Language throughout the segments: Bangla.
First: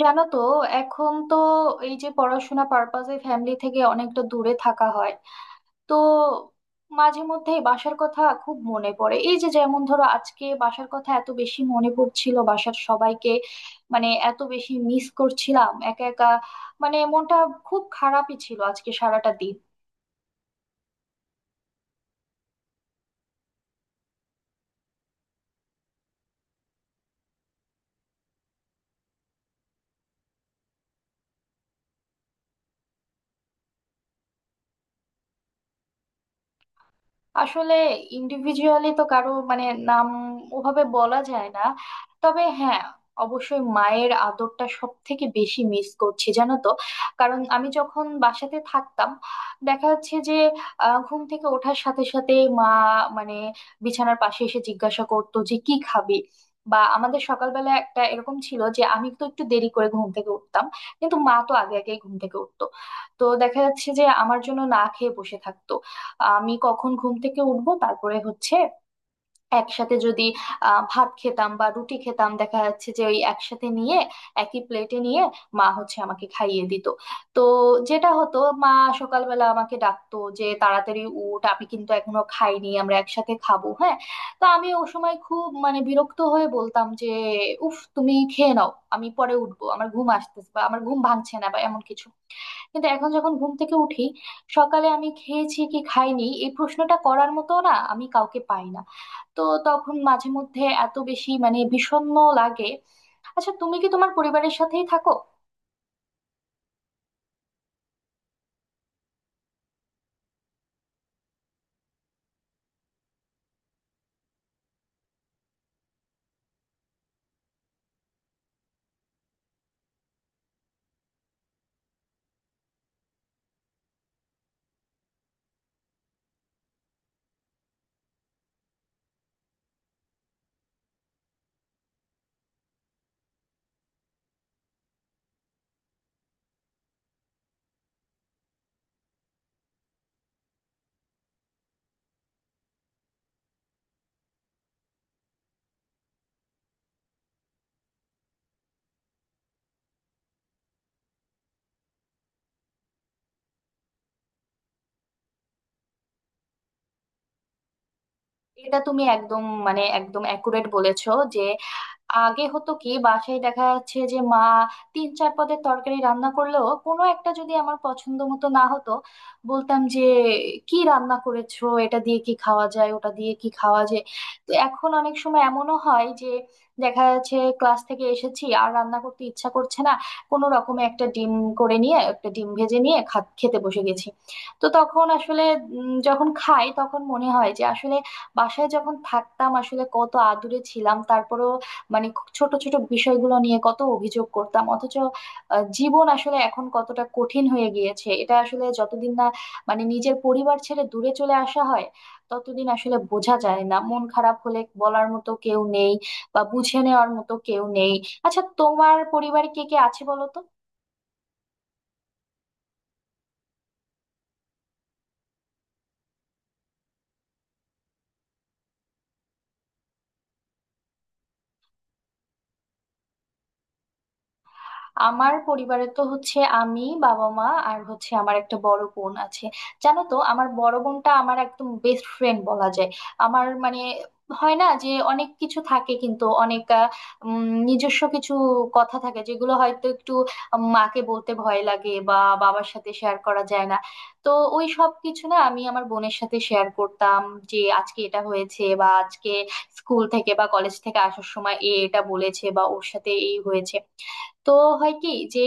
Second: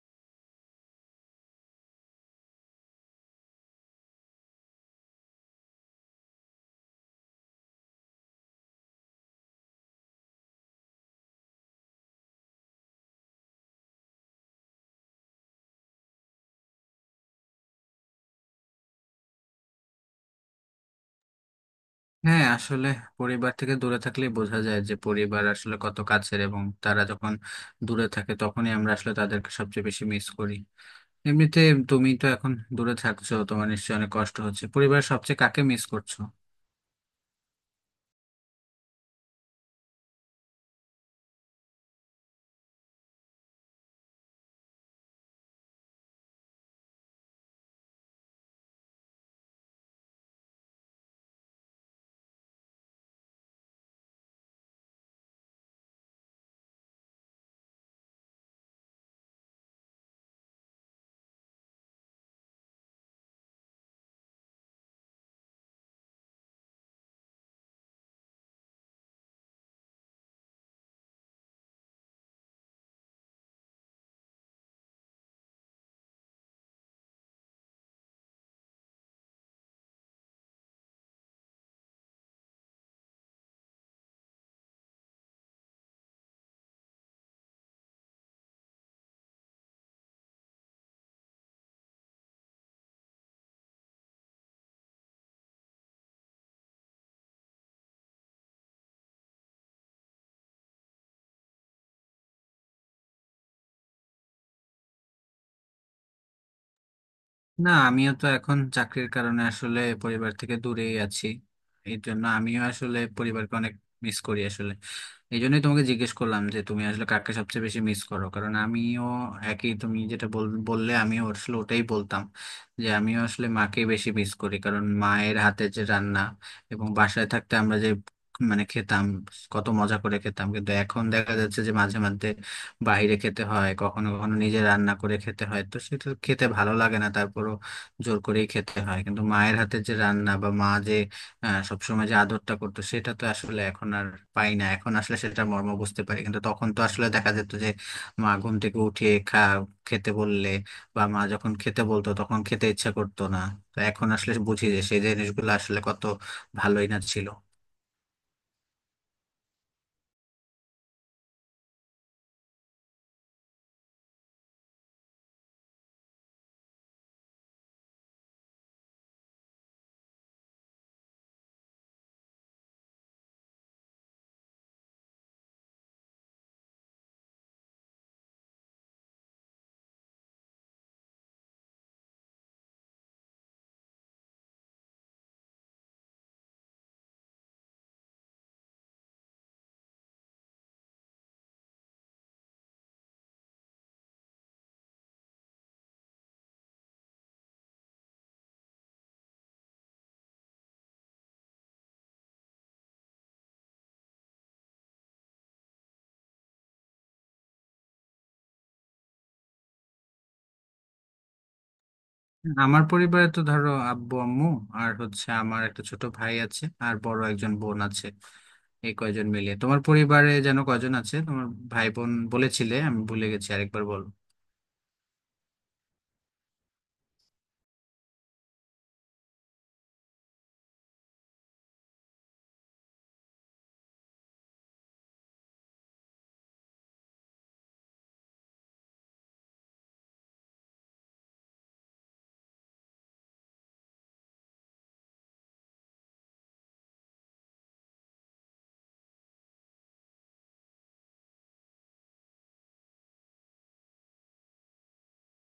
জানো তো, এখন তো এই যে পড়াশোনা পারপাসে ফ্যামিলি থেকে অনেকটা দূরে থাকা হয়, তো মাঝে মধ্যে বাসার কথা খুব মনে পড়ে। এই যে, যেমন ধরো, আজকে বাসার কথা এত বেশি মনে পড়ছিল, বাসার সবাইকে, মানে এত বেশি মিস করছিলাম একা একা, মানে মনটা খুব খারাপই ছিল আজকে সারাটা দিন। হ্যাঁ, আসলে পরিবার থেকে দূরে থাকলে বোঝা যায় যে পরিবার আসলে কত কাছের, এবং তারা যখন দূরে থাকে তখনই আমরা আসলে তাদেরকে সবচেয়ে বেশি মিস করি। এমনিতে তুমি তো এখন দূরে থাকছো, তোমার নিশ্চয়ই অনেক কষ্ট হচ্ছে। পরিবারের সবচেয়ে কাকে মিস করছো? আসলে ইন্ডিভিজুয়ালি তো কারো, মানে, নাম ওভাবে বলা যায় না। তবে হ্যাঁ, অবশ্যই মায়ের আদরটা সব থেকে বেশি মিস করছি, জানো তো। কারণ আমি যখন বাসাতে থাকতাম, দেখা যাচ্ছে যে ঘুম থেকে ওঠার সাথে সাথে মা, মানে, বিছানার পাশে এসে জিজ্ঞাসা করতো যে কি খাবি। বা আমাদের সকালবেলা একটা এরকম ছিল যে আমি তো একটু দেরি করে ঘুম থেকে উঠতাম, কিন্তু মা তো আগে আগেই ঘুম থেকে উঠতো। তো দেখা যাচ্ছে যে আমার জন্য না খেয়ে বসে থাকতো আমি কখন ঘুম থেকে উঠবো। তারপরে হচ্ছে একসাথে যদি ভাত খেতাম বা রুটি খেতাম, দেখা যাচ্ছে যে ওই একসাথে নিয়ে, একই প্লেটে নিয়ে, মা হচ্ছে আমাকে খাইয়ে দিত। তো যেটা হতো, মা সকালবেলা আমাকে ডাকতো যে তাড়াতাড়ি উঠ, আমি কিন্তু এখনো খাইনি, আমরা একসাথে খাবো, হ্যাঁ। তো আমি ও সময় খুব, মানে, বিরক্ত হয়ে বলতাম যে উফ, তুমি খেয়ে নাও, আমি পরে উঠবো, আমার ঘুম আসতেছে বা আমার ঘুম ভাঙছে না বা এমন কিছু। কিন্তু এখন যখন ঘুম থেকে উঠি সকালে, আমি খেয়েছি কি খাইনি এই প্রশ্নটা করার মতো না আমি কাউকে পাই না। তো তখন মাঝে মধ্যে এত বেশি, মানে, বিষণ্ণ লাগে। আচ্ছা, তুমি কি তোমার পরিবারের সাথেই থাকো? না, আমিও তো এখন চাকরির কারণে আসলে পরিবার থেকে দূরেই আছি, এই জন্য আমিও আসলে পরিবারকে অনেক মিস করি আসলে। এই জন্যই তোমাকে জিজ্ঞেস করলাম যে তুমি আসলে কাকে সবচেয়ে বেশি মিস করো, কারণ আমিও একই। তুমি যেটা বললে আমিও আসলে ওটাই বলতাম, যে আমিও আসলে মাকে বেশি মিস করি। কারণ মায়ের হাতে যে রান্না, এবং বাসায় থাকতে আমরা যে মানে খেতাম, কত মজা করে খেতাম, কিন্তু এখন দেখা যাচ্ছে যে মাঝে মধ্যে বাইরে খেতে হয়, কখনো কখনো নিজে রান্না করে খেতে হয়, তো সেটা খেতে ভালো লাগে না, তারপরও জোর করেই খেতে হয়। কিন্তু মায়ের হাতের যে রান্না বা মা যে সবসময় যে আদরটা করতো, সেটা তো আসলে এখন আর পাই না। এখন আসলে সেটা মর্ম বুঝতে পারি, কিন্তু তখন তো আসলে দেখা যেত যে মা ঘুম থেকে উঠিয়ে খেতে বললে, বা মা যখন খেতে বলতো তখন খেতে ইচ্ছা করতো না। তো এখন আসলে বুঝি যে সেই জিনিসগুলো আসলে কত ভালোই না ছিল। এটা তুমি একদম, মানে, একদম অ্যাকুরেট বলেছো। যে আগে হতো কি, বাসায় দেখা যাচ্ছে যে মা তিন চার পদের তরকারি রান্না করলেও কোনো একটা যদি আমার পছন্দ মতো না হতো, বলতাম যে কি রান্না করেছো, এটা দিয়ে কি খাওয়া যায়, ওটা দিয়ে কি খাওয়া যায়। তো এখন অনেক সময় এমনও হয় যে দেখা যাচ্ছে ক্লাস থেকে এসেছি আর রান্না করতে ইচ্ছা করছে না, কোনো রকমে একটা ডিম করে নিয়ে, একটা ডিম ভেজে নিয়ে খেতে বসে গেছি। তো তখন আসলে, যখন খাই তখন মনে হয় যে আসলে বাসায় যখন থাকতাম আসলে কত আদুরে ছিলাম, তারপরেও, মানে, খুব ছোট ছোট বিষয়গুলো নিয়ে কত অভিযোগ করতাম। অথচ জীবন আসলে এখন কতটা কঠিন হয়ে গিয়েছে, এটা আসলে যতদিন না, মানে, নিজের পরিবার ছেড়ে দূরে চলে আসা হয় ততদিন আসলে বোঝা যায় না। মন খারাপ হলে বলার মতো কেউ নেই, বা বুঝে নেওয়ার মতো কেউ নেই। আচ্ছা, তোমার পরিবারে কে কে আছে বলো তো? আমার পরিবারে তো ধরো আব্বু আম্মু, আর হচ্ছে আমার একটা ছোট ভাই আছে আর বড় একজন বোন আছে, এই কয়জন মিলিয়ে। তোমার পরিবারে যেন কয়জন আছে? তোমার ভাই বোন বলেছিলে, আমি ভুলে গেছি, আরেকবার বলো। আমার পরিবারে তো হচ্ছে আমি, বাবা, মা, আর হচ্ছে আমার একটা বড় বোন আছে। জানো তো, আমার বড় বোনটা আমার একদম বেস্ট ফ্রেন্ড বলা যায়। আমার, মানে, হয় না যে অনেক কিছু থাকে, কিন্তু অনেক নিজস্ব কিছু কথা থাকে যেগুলো হয়তো একটু মাকে বলতে ভয় লাগে বা বাবার সাথে শেয়ার করা যায় না। তো ওই সব কিছু না আমি আমার বোনের সাথে শেয়ার করতাম, যে আজকে এটা হয়েছে বা আজকে স্কুল থেকে বা কলেজ থেকে আসার সময় এটা বলেছে বা ওর সাথে এই হয়েছে। তো হয় কি যে,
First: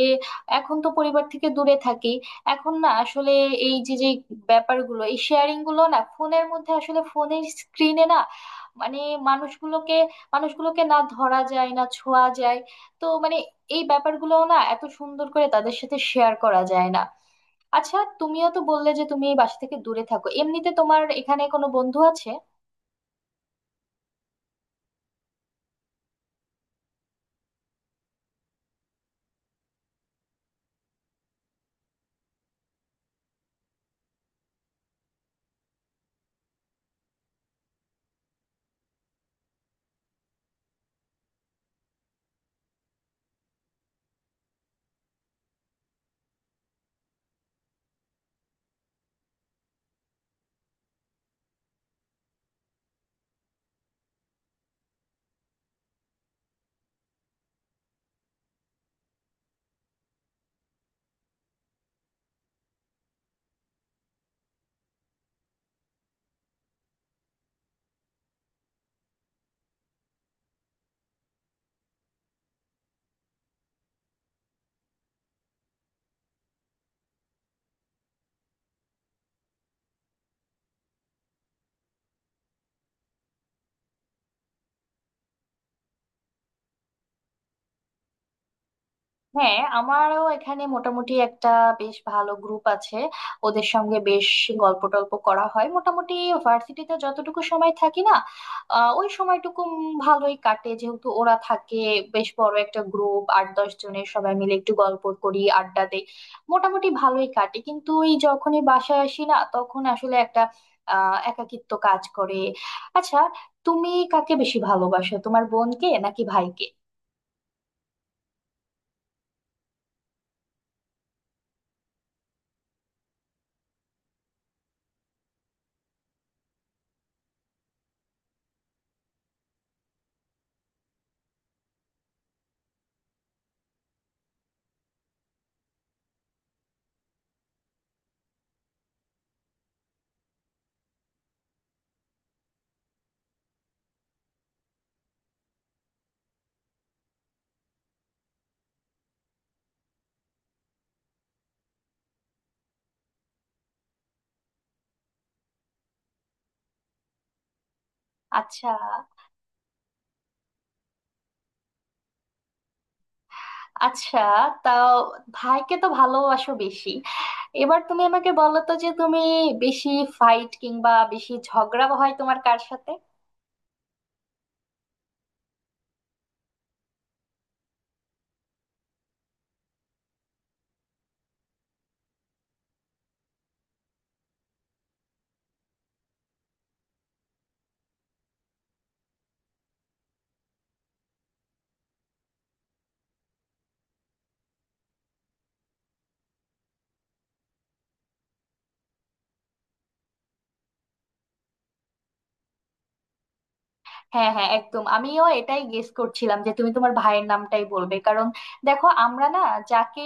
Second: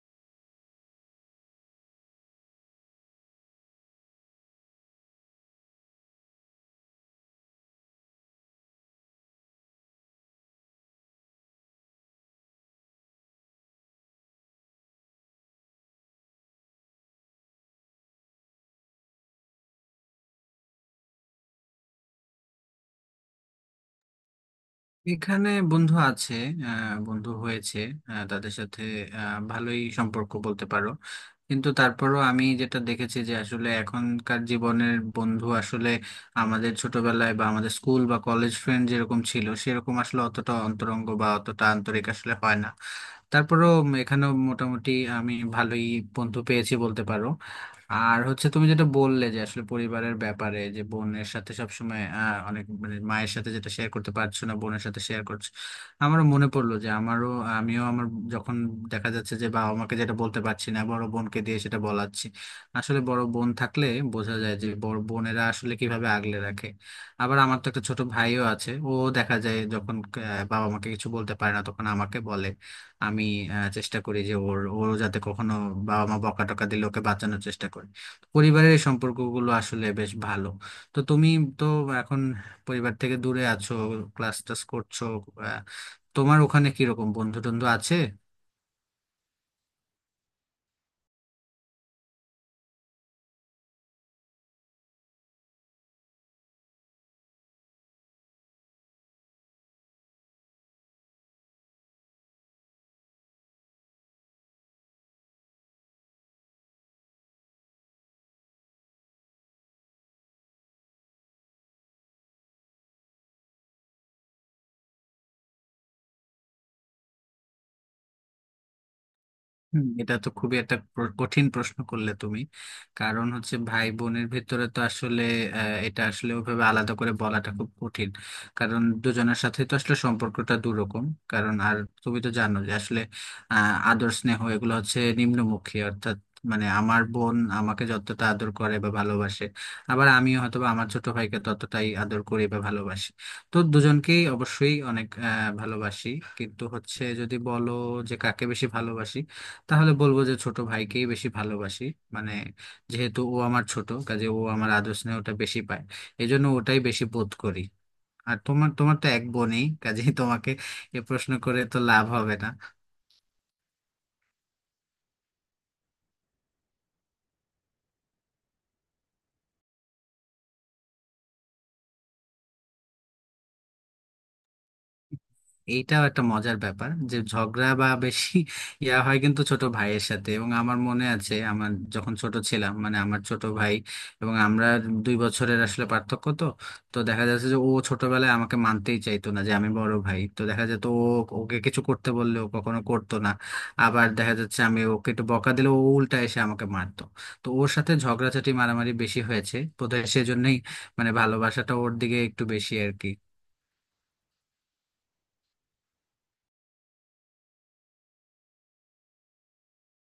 এখন তো পরিবার থেকে দূরে থাকি, এখন না আসলে এই যে যে ব্যাপারগুলো, এই শেয়ারিং গুলো না ফোনের মধ্যে আসলে, ফোনের স্ক্রিনে না, মানে, মানুষগুলোকে মানুষগুলোকে না ধরা যায় না ছোঁয়া যায়। তো মানে এই ব্যাপারগুলো না এত সুন্দর করে তাদের সাথে শেয়ার করা যায় না। আচ্ছা, তুমিও তো বললে যে তুমি এই বাসা থেকে দূরে থাকো। এমনিতে তোমার এখানে কোনো বন্ধু আছে? এখানে বন্ধু আছে, বন্ধু হয়েছে, তাদের সাথে ভালোই সম্পর্ক বলতে পারো। কিন্তু তারপরও আমি যেটা দেখেছি, যে আসলে এখনকার জীবনের বন্ধু আসলে আমাদের ছোটবেলায় বা আমাদের স্কুল বা কলেজ ফ্রেন্ড যেরকম ছিল, সেরকম আসলে অতটা অন্তরঙ্গ বা অতটা আন্তরিক আসলে হয় না। তারপরেও এখানেও মোটামুটি আমি ভালোই বন্ধু পেয়েছি বলতে পারো। আর হচ্ছে তুমি যেটা বললে, যে আসলে পরিবারের ব্যাপারে, যে বোনের সাথে সবসময় অনেক, মানে মায়ের সাথে যেটা শেয়ার করতে পারছো না বোনের সাথে শেয়ার করছো, আমারও মনে পড়লো যে আমারও, আমিও আমার, যখন দেখা যাচ্ছে যে বাবা মাকে যেটা বলতে পারছি না, বড় বোনকে দিয়ে সেটা বলাচ্ছি। আসলে বড় বোন থাকলে বোঝা যায় যে বড় বোনেরা আসলে কিভাবে আগলে রাখে। আবার আমার তো একটা ছোট ভাইও আছে, ও দেখা যায় যখন বাবা মাকে কিছু বলতে পারে না তখন আমাকে বলে। আমি চেষ্টা করি যে ওরও যাতে কখনো বাবা মা বকা টকা দিলে ওকে বাঁচানোর চেষ্টা করি। পরিবারের এই সম্পর্কগুলো আসলে বেশ ভালো। তো তুমি তো এখন পরিবার থেকে দূরে আছো, ক্লাস টাস করছো, আহ, তোমার ওখানে কিরকম বন্ধু টন্ধু আছে? হ্যাঁ, আমারও এখানে মোটামুটি একটা বেশ ভালো গ্রুপ আছে। ওদের সঙ্গে বেশ গল্প টল্প করা হয় মোটামুটি। ভার্সিটিতে যতটুকু সময় থাকি না, ওই সময়টুকু ভালোই কাটে যেহেতু ওরা থাকে। বেশ বড় একটা গ্রুপ, 8-10 জনের, সবাই মিলে একটু গল্প করি, আড্ডা দেই, মোটামুটি ভালোই কাটে। কিন্তু এই যখনই বাসায় আসি না তখন আসলে একটা একাকিত্ব কাজ করে। আচ্ছা, তুমি কাকে বেশি ভালোবাসো, তোমার বোনকে নাকি ভাইকে? এটা তো খুবই একটা কঠিন প্রশ্ন করলে তুমি। কারণ হচ্ছে ভাই বোনের ভিতরে তো আসলে এটা আসলে ওভাবে আলাদা করে বলাটা খুব কঠিন, কারণ দুজনের সাথে তো আসলে সম্পর্কটা দুরকম। কারণ আর তুমি তো জানো যে আসলে আদর স্নেহ এগুলো হচ্ছে নিম্নমুখী, অর্থাৎ মানে আমার বোন আমাকে যতটা আদর করে বা ভালোবাসে, আবার আমিও হয়তো বা আমার ছোট ভাইকে ততটাই আদর করি বা ভালোবাসি। তো দুজনকেই অবশ্যই অনেক ভালোবাসি। কিন্তু হচ্ছে যদি বলো যে কাকে বেশি ভালোবাসি, তাহলে বলবো যে ছোট ভাইকেই বেশি ভালোবাসি, মানে যেহেতু ও আমার ছোট, কাজে ও আমার আদর স্নেহটা বেশি পায়, এজন্য ওটাই বেশি বোধ করি। আর আচ্ছা, তোমার তোমার তো এক বোনই, কাজেই তোমাকে এ প্রশ্ন করে তো লাভ হবে না। আচ্ছা। তাও ভাইকে তো ভালোবাসো বেশি। এবার তুমি আমাকে বলো তো যে তুমি বেশি ফাইট কিংবা বেশি ঝগড়া হয় তোমার কার সাথে? এইটাও একটা মজার ব্যাপার যে ঝগড়া বা বেশি হয় কিন্তু ছোট ভাইয়ের সাথে। এবং আমার মনে আছে, আমার যখন ছোট ছিলাম, মানে আমার ছোট ভাই এবং আমরা 2 বছরের আসলে পার্থক্য তো। তো দেখা যাচ্ছে যে ও ছোটবেলায় আমাকে মানতেই চাইতো না যে আমি বড় ভাই, তো দেখা যেত ও, ওকে কিছু করতে বললে ও কখনো করতো না। আবার দেখা যাচ্ছে আমি ওকে একটু বকা দিলে ও উল্টা এসে আমাকে মারতো। তো ওর সাথে ঝগড়াঝাটি মারামারি বেশি হয়েছে, বোধহয় সেজন্যই মানে ভালোবাসাটা ওর দিকে একটু বেশি আর কি। হ্যাঁ, হ্যাঁ, একদম, আমিও এটাই গেস করছিলাম যে তুমি তোমার ভাইয়ের নামটাই বলবে। কারণ দেখো, আমরা না যাকে,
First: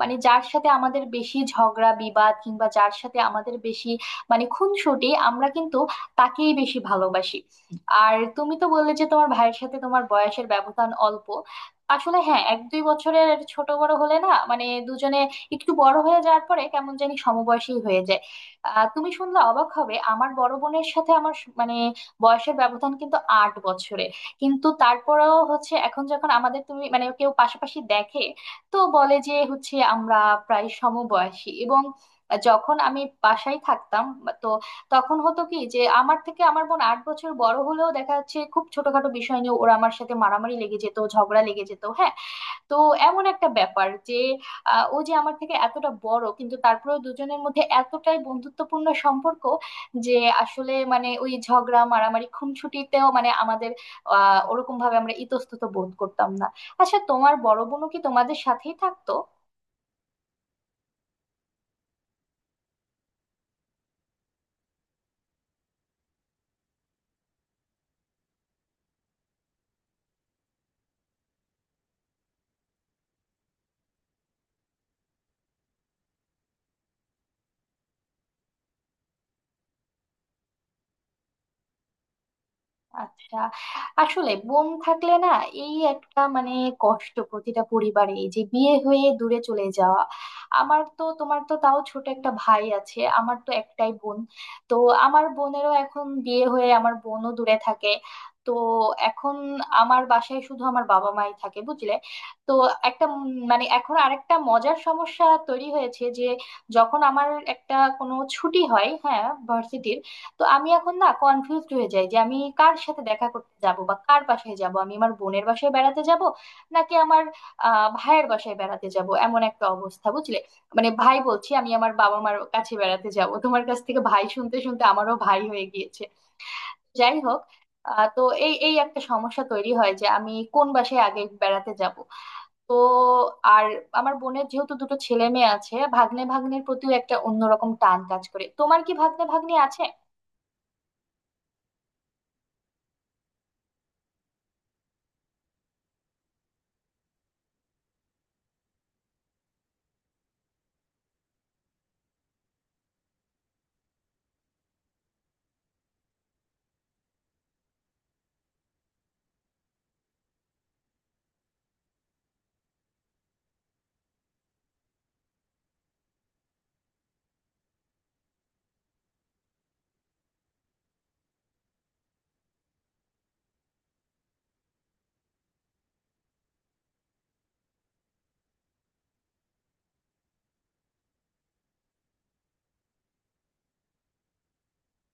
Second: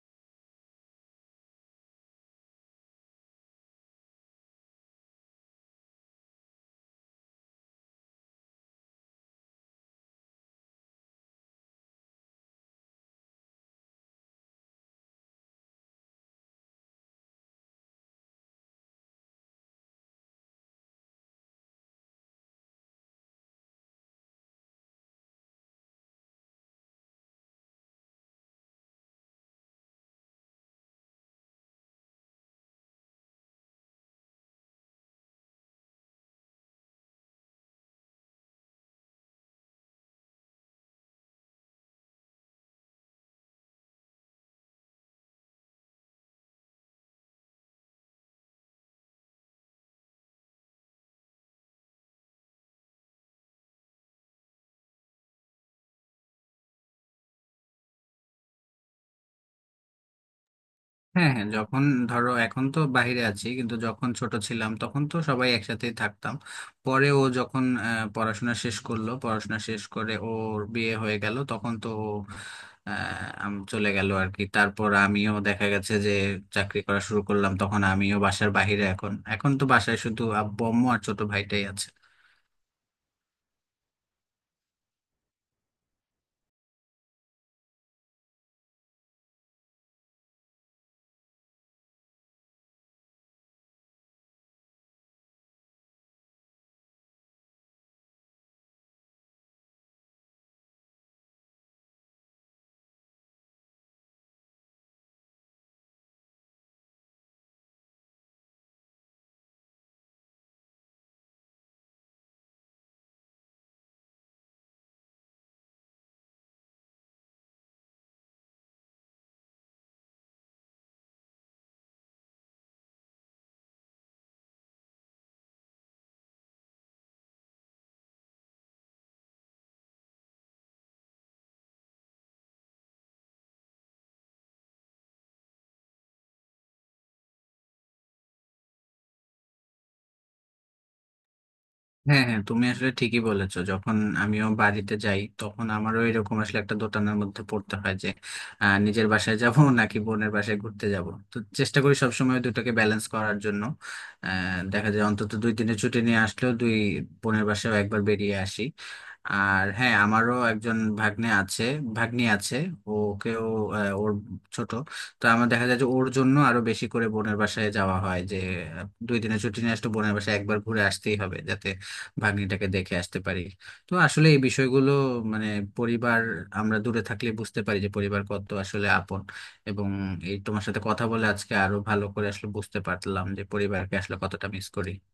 মানে, যার সাথে আমাদের বেশি ঝগড়া বিবাদ কিংবা যার সাথে আমাদের বেশি, মানে, খুনসুটি, আমরা কিন্তু তাকেই বেশি ভালোবাসি। আর তুমি তো বললে যে তোমার ভাইয়ের সাথে তোমার বয়সের ব্যবধান অল্প। আসলে হ্যাঁ, 1-2 বছরের ছোট বড় হলে না, মানে, দুজনে একটু বড় হয়ে যাওয়ার পরে কেমন জানি সমবয়সী হয়ে যায়। তুমি শুনলে অবাক হবে, আমার বড় বোনের সাথে আমার মানে বয়সের ব্যবধান কিন্তু 8 বছরে। কিন্তু তারপরেও হচ্ছে, এখন যখন আমাদের তুমি, মানে, কেউ পাশাপাশি দেখে, তো বলে যে হচ্ছে আমরা প্রায় সমবয়সী। এবং যখন আমি বাসায় থাকতাম, তো তখন হতো কি যে আমার থেকে আমার বোন 8 বছর বড় হলেও দেখা যাচ্ছে খুব ছোটখাটো বিষয় নিয়ে ওরা আমার সাথে মারামারি লেগে যেত, ঝগড়া লেগে যেত, হ্যাঁ। তো এমন একটা ব্যাপার যে ও যে আমার থেকে এতটা বড়, কিন্তু তারপরেও দুজনের মধ্যে এতটাই বন্ধুত্বপূর্ণ সম্পর্ক যে আসলে, মানে, ওই ঝগড়া মারামারি খুনসুটিতেও, মানে, আমাদের ওরকম ভাবে আমরা ইতস্তত বোধ করতাম না। আচ্ছা, তোমার বড় বোনও কি তোমাদের সাথেই থাকতো? হ্যাঁ, হ্যাঁ, যখন ধরো এখন তো বাইরে আছি, কিন্তু যখন ছোট ছিলাম তখন তো সবাই একসাথেই থাকতাম। পরে ও যখন পড়াশোনা শেষ করলো, পড়াশোনা শেষ করে ওর বিয়ে হয়ে গেল তখন তো ও, চলে গেল আর কি। তারপর আমিও দেখা গেছে যে চাকরি করা শুরু করলাম, তখন আমিও বাসার বাইরে। এখন এখন তো বাসায় শুধু আব্বু আম্মু আর ছোট ভাইটাই আছে। আচ্ছা। আসলে বোন থাকলে না এই একটা, মানে, কষ্ট প্রতিটা পরিবারে, এই যে বিয়ে হয়ে দূরে চলে যাওয়া। আমার তো তোমার তো তাও ছোট একটা ভাই আছে, আমার তো একটাই বোন। তো আমার বোনেরও এখন বিয়ে হয়ে, আমার বোনও দূরে থাকে। তো এখন আমার বাসায় শুধু আমার বাবা মাই থাকে, বুঝলে। তো একটা মানে এখন আরেকটা মজার সমস্যা তৈরি হয়েছে যে, যখন আমার একটা কোনো ছুটি হয়, হ্যাঁ, ভার্সিটির, তো আমি এখন না কনফিউজড হয়ে যাই যে আমি কার সাথে দেখা করতে যাব বা কার বাসায় যাব, আমি আমার বোনের বাসায় বেড়াতে যাব নাকি আমার ভাইয়ের বাসায় বেড়াতে যাব, এমন একটা অবস্থা, বুঝলে। মানে ভাই বলছি, আমি আমার বাবা মার কাছে বেড়াতে যাব, তোমার কাছ থেকে ভাই শুনতে শুনতে আমারও ভাই হয়ে গিয়েছে। যাই হোক, তো এই এই একটা সমস্যা তৈরি হয় যে আমি কোন বাসায় আগে বেড়াতে যাব। তো আর আমার বোনের যেহেতু দুটো ছেলে মেয়ে আছে, ভাগ্নে ভাগ্নির প্রতিও একটা অন্যরকম টান কাজ করে। তোমার কি ভাগ্নে ভাগ্নি আছে? হ্যাঁ, হ্যাঁ, তুমি আসলে ঠিকই বলেছো। যখন আমিও বাড়িতে যাই তখন আমারও এরকম আসলে একটা দোটানার মধ্যে পড়তে হয়, যে নিজের বাসায় যাব নাকি বোনের বাসায় ঘুরতে যাব। তো চেষ্টা করি সবসময় দুটাকে ব্যালেন্স করার জন্য। আহ, দেখা যায় অন্তত 2 দিনের ছুটি নিয়ে আসলেও দুই বোনের বাসায়ও একবার বেরিয়ে আসি। আর হ্যাঁ, আমারও একজন ভাগ্নে আছে, ভাগ্নি আছে। ওকেও ওর ছোট, তো আমার দেখা যায় যে ওর জন্য আরো বেশি করে বোনের বাসায় যাওয়া হয়, যে 2 দিনের ছুটি নিয়ে আসলে বোনের বাসায় একবার ঘুরে আসতেই হবে, যাতে ভাগ্নিটাকে দেখে আসতে পারি। তো আসলে এই বিষয়গুলো, মানে পরিবার, আমরা দূরে থাকলে বুঝতে পারি যে পরিবার কত আসলে আপন। এবং এই তোমার সাথে কথা বলে আজকে আরো ভালো করে আসলে বুঝতে পারলাম যে পরিবারকে আসলে কতটা মিস করি।